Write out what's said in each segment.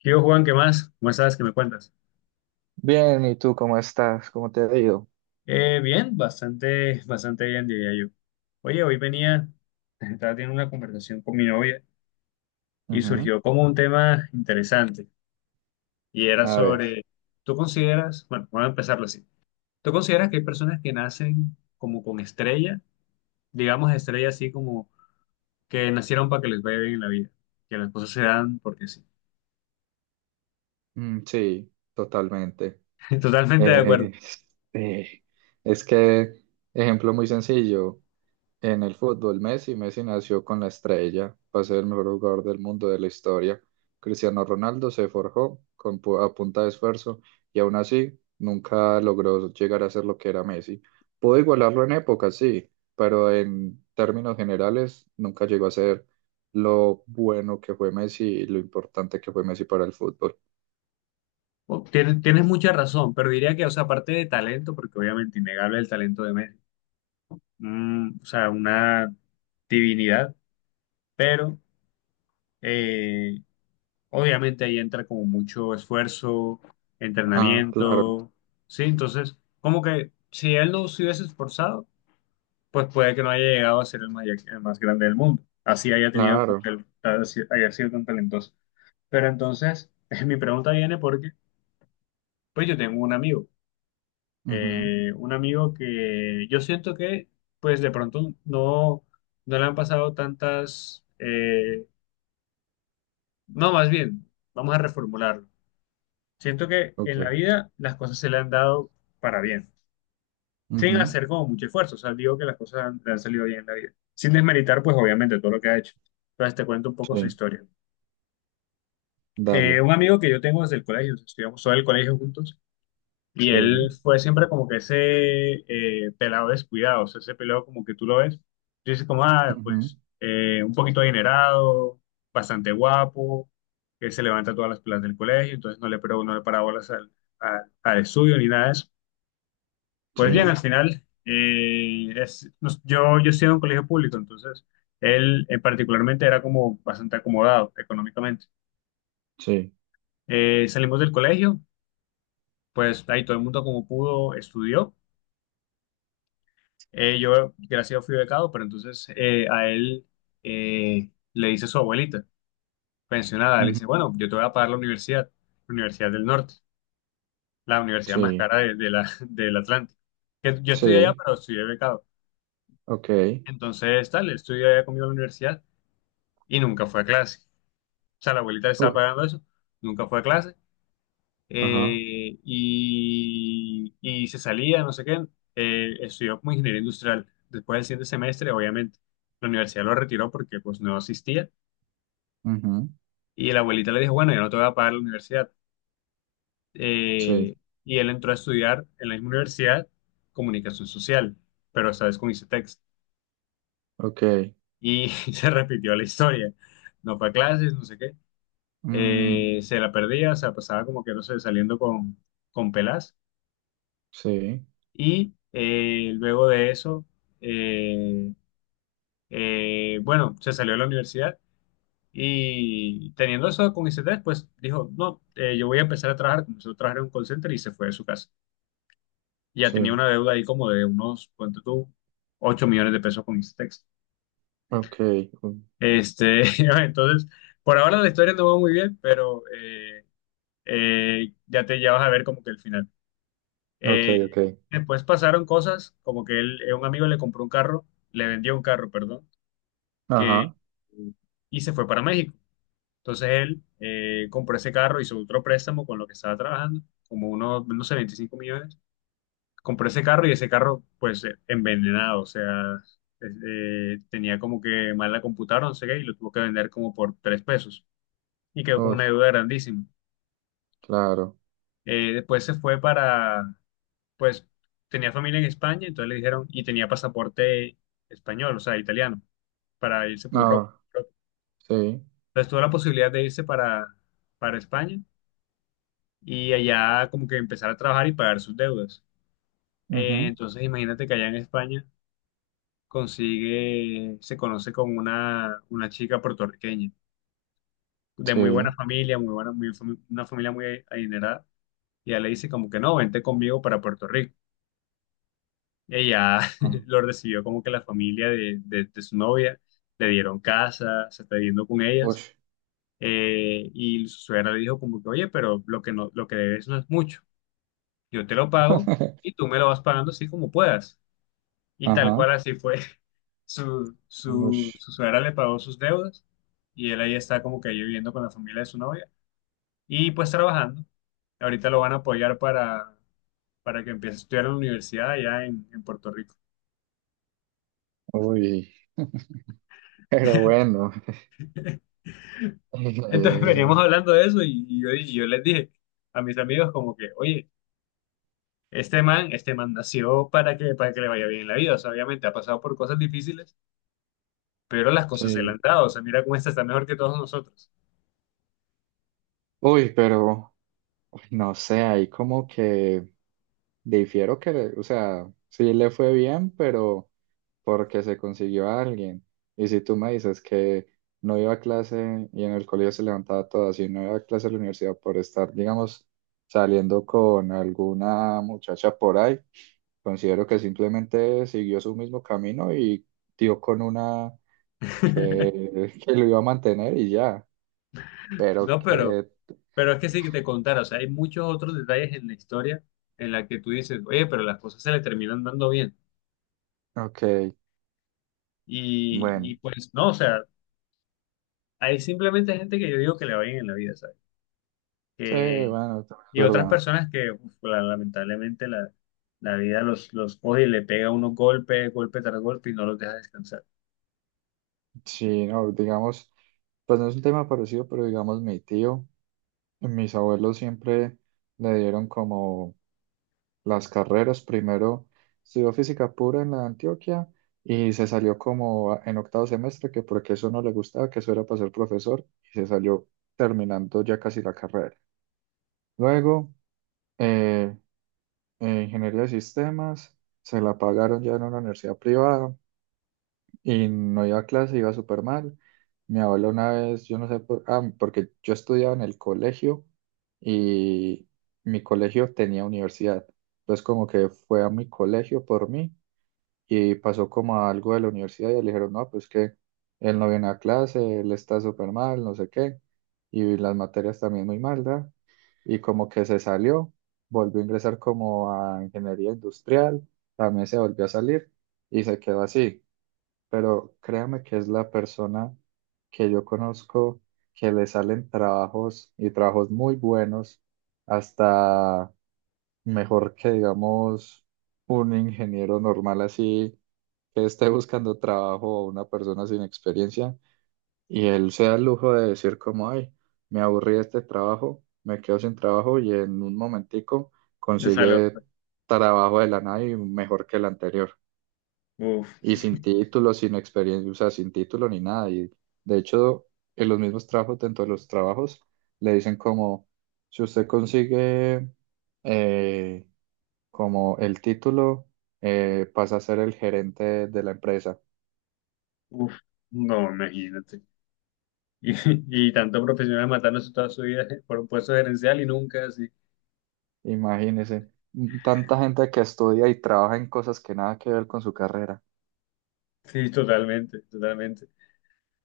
¿Qué hubo, Juan? ¿Qué más? ¿Cómo estás? ¿Qué me cuentas? Bien, ¿y tú cómo estás? ¿Cómo te ha ido? Bien, bastante bien, diría yo. Oye, hoy venía, estaba teniendo una conversación con mi novia y Ujú. surgió como un tema interesante y era A ver, sobre, ¿tú consideras, bueno, vamos a empezarlo así, ¿tú consideras que hay personas que nacen como con estrella, digamos estrella así como que nacieron para que les vaya bien en la vida, que las cosas se dan porque sí? mm, sí, totalmente. Totalmente de acuerdo. Eh, eh, es que, ejemplo muy sencillo, en el fútbol, Messi, Messi nació con la estrella para ser el mejor jugador del mundo de la historia. Cristiano Ronaldo se forjó con a punta de esfuerzo y aún así nunca logró llegar a ser lo que era Messi. Pudo igualarlo en épocas, sí, pero en términos generales nunca llegó a ser lo bueno que fue Messi y lo importante que fue Messi para el fútbol. Bueno, tienes mucha razón, pero diría que, o sea, aparte de talento, porque obviamente innegable el talento de Messi. O sea, una divinidad, pero eh, obviamente ahí entra como mucho esfuerzo, Ah, claro, entrenamiento. ¿Sí? Entonces, como que si él no se hubiese esforzado, pues puede que no haya llegado a ser el, el más grande del mundo, así haya tenido, como claro. que haya sido tan talentoso. Pero entonces, mi pregunta viene porque, pues yo tengo un amigo. Ujú. Un amigo que yo siento que, pues de pronto no, no le han pasado tantas, no, Más bien, vamos a reformularlo. Siento que Ok. en la vida las cosas se le han dado para bien, sin Ujú. hacer como mucho esfuerzo, o sea, digo que le han salido bien en la vida, sin desmeritar, pues obviamente todo lo que ha hecho. Entonces te cuento un poco su Sí, historia. Dale. Un amigo que yo tengo desde el colegio, estudiamos todo el colegio juntos. Y Sí. él fue siempre como que ese pelado descuidado, o sea, ese pelado como que tú lo ves, tú dices como, ah, Ujú. pues un poquito adinerado, bastante guapo, que se levanta todas las pelas del colegio, entonces pero no le para bolas al estudio ni nada de eso. Pues bien, al Sí, final, yo estoy en un colegio público, entonces él particularmente era como bastante acomodado económicamente. sí. Salimos del colegio, pues ahí todo el mundo como pudo estudió. Yo, gracias a Dios, fui becado, pero entonces a él le dice su abuelita, pensionada, le Ujú. dice, bueno, yo te voy a pagar la Universidad del Norte, la universidad más Sí, cara de del Atlántico. Que yo estudié allá, sí, pero estudié becado. ok. Entonces, tal, él estudió allá conmigo en la universidad y nunca fue a clase. O sea, la abuelita le estaba Uy, pagando eso, nunca fue a clase ajá, y se salía, no sé qué, estudió como ingeniería industrial. Después del siguiente semestre, obviamente, la universidad lo retiró porque pues no asistía ujú, y la abuelita le dijo, bueno, yo no te voy a pagar la universidad. sí, Eh, y él entró a estudiar en la misma universidad comunicación social, pero esta vez con ICETEX. ok. Y se repitió la historia. No fue a clases, no sé qué. Mm, Se la perdía, o sea, pasaba como que, no sé, saliendo con pelas. sí, Y luego de eso, eh, bueno, se salió de la universidad y teniendo eso con ICT, pues dijo, no, yo voy a empezar a trabajar, comenzó a trabajar en un call center y se fue de su casa. Ya tenía sí, una deuda ahí como de unos, ¿cuánto tú? 8 millones de pesos con ICETEX. ok, u- Este, entonces, por ahora la historia no va muy bien, pero ya vas a ver como que el final. ok, Eh, ok. Después pasaron cosas como que él, un amigo le vendió un carro, perdón, que Ajá, y se fue para México. Entonces él compró ese carro, hizo otro préstamo con lo que estaba trabajando, como unos, no sé, 25 millones. Compró ese carro y ese carro, pues, envenenado, o sea, es- tenía como que mal la computadora, no sé qué, y lo tuvo que vender como por tres pesos. Y quedó con uy, una deuda grandísima. claro. Después se fue para, pues, tenía familia en España, entonces le dijeron, y tenía pasaporte español, o sea, italiano, para irse por Europa. Ah, sí, Entonces tuvo la posibilidad de irse para España y allá como que empezar a trabajar y pagar sus deudas. Ujú, Entonces imagínate que allá en España consigue, se conoce con una chica puertorriqueña de muy buena sí, familia, muy buena, muy fami- una familia muy adinerada. Y ella le dice como que no, vente conmigo para Puerto Rico. Ella ah, lo recibió como que la familia de su novia, le dieron casa, se está viviendo con uy, ellas. Y su suegra le dijo como que, oye, lo que debes no es mucho. Yo te lo pago y tú me lo vas pagando así como puedas. Y tal ajá, cual así fue. Uy, Su suegra le pagó sus deudas y él ahí está como que ahí viviendo con la familia de su novia y pues trabajando. Ahorita lo van a apoyar para que empiece a estudiar en la universidad allá en Puerto Rico. uy, pero bueno, Entonces veníamos eh, hablando de eso y yo les dije a mis amigos como que, oye, este man nació para que le vaya bien en la vida. O sea, obviamente ha pasado por cosas difíciles, pero las cosas se le han sí. dado. O sea, mira cómo esta está mejor que todos nosotros. Uy, pero, uy, no sé, ahí como que difiero que, o sea, sí le fue bien, pero porque se consiguió a alguien. Y si tú me dices que no iba a clase y en el colegio se levantaba todas y no iba a clase a la universidad por estar, digamos, saliendo con alguna muchacha por ahí, considero que simplemente siguió su mismo camino y dio con una que lo iba a mantener y ya. Pero No, que, pero es que sí que te contara, o sea, hay muchos otros detalles en la historia en la que tú dices, oye, pero las cosas se le terminan dando bien. ok, Y, bueno, y pues no, o sea, hay simplemente gente que yo digo que le va bien en la vida, ¿sabes? sí, Que, bueno, es y otras verdad. personas que uf, lamentablemente la vida los coge y le pega unos golpes, golpe tras golpe y no los deja descansar. Sí, no, digamos, pues no es un tema parecido, pero digamos mi tío. Mis abuelos siempre le dieron como las carreras. Primero estudió física pura en la Antioquia y se salió como en octavo semestre, que porque eso no le gustaba, que eso era para ser profesor, y se salió terminando ya casi la carrera. Luego, eh, ingeniería de sistemas, se la pagaron ya en una universidad privada. Y no iba a clase, iba súper mal. Mi abuela una vez, yo no sé por, ah, porque yo estudiaba en el colegio y mi colegio tenía universidad. Entonces como que fue a mi colegio por mí y pasó como a algo de la universidad y le dijeron, no, pues que él no viene a clase, él está súper mal, no sé qué. Y las materias también muy mal, ¿da? Y como que se salió, volvió a ingresar como a ingeniería industrial, también se volvió a salir y se quedó así, pero créame que es la persona que yo conozco que le salen trabajos y trabajos muy buenos, hasta mejor que, digamos, un ingeniero normal así que esté buscando trabajo o una persona sin experiencia, y él se da el lujo de decir como, ay, me aburrí de este trabajo, me quedo sin trabajo y en un momentico De salud. consigue trabajo de la nada y mejor que el anterior, y Uf, sin título, sin experiencia, o sea, sin título ni nada. Y de hecho, en los mismos trabajos, dentro de los trabajos, le dicen como, si usted consigue eh, como el título, pasa a ser el gerente de la empresa. uf, no, imagínate. Y, y tanto profesionales matándose toda su vida por un puesto gerencial y nunca así. Imagínese, tanta gente que estudia y trabaja en cosas que nada que ver con su carrera. Sí, totalmente, totalmente.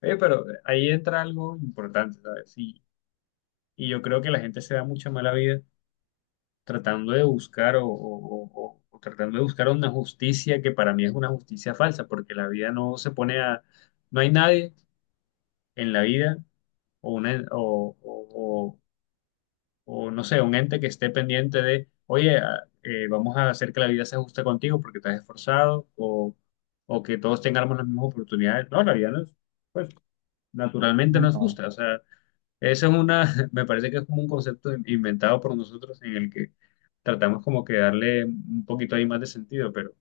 Oye, pero ahí entra algo importante, ¿sabes? Y yo creo que la gente se da mucha mala vida tratando de buscar o tratando de buscar una justicia que para mí es una justicia falsa, porque la vida no se pone a... No hay nadie en la vida o, una- o, no sé, un ente que esté pendiente de, oye, vamos a hacer que la vida sea justa contigo porque te has esforzado o que todos tengamos las mismas oportunidades. No, la vida no es... Pues, naturalmente nos No. gusta. O sea, eso es una, me parece que es como un concepto inventado por nosotros en el que tratamos como que darle un poquito ahí más de sentido, pero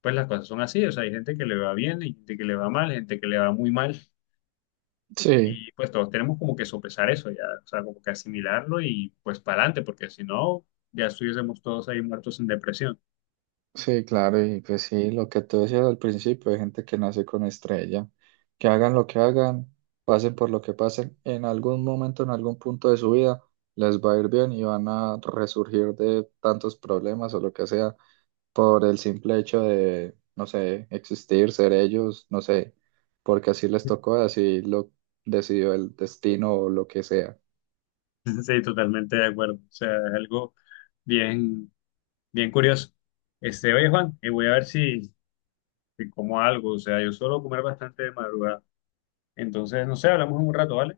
pues las cosas son así. O sea, hay gente que le va bien, hay gente que le va mal, gente que le va muy mal. Sí. Y pues todos tenemos como que sopesar eso ya, o sea, como que asimilarlo y pues para adelante, porque si no, ya estuviésemos todos ahí muertos en depresión. Sí, claro, y pues sí, lo que tú decías al principio, hay gente que nace con estrella, que hagan lo que hagan, pasen por lo que pasen, en algún momento, en algún punto de su vida, les va a ir bien y van a resurgir de tantos problemas o lo que sea, por el simple hecho de, no sé, existir, ser ellos, no sé, porque así les tocó, así lo decidió el destino o lo que sea. Sí, totalmente de acuerdo. O sea, es algo bien, bien curioso. Este, oye, Juan, voy a ver si, si como algo, o sea, yo suelo comer bastante de madrugada. Entonces, no sé, hablamos en un rato, ¿vale?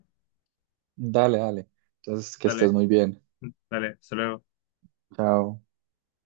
Dale, dale. Entonces, que estés Dale, muy bien. dale, hasta luego. Chao.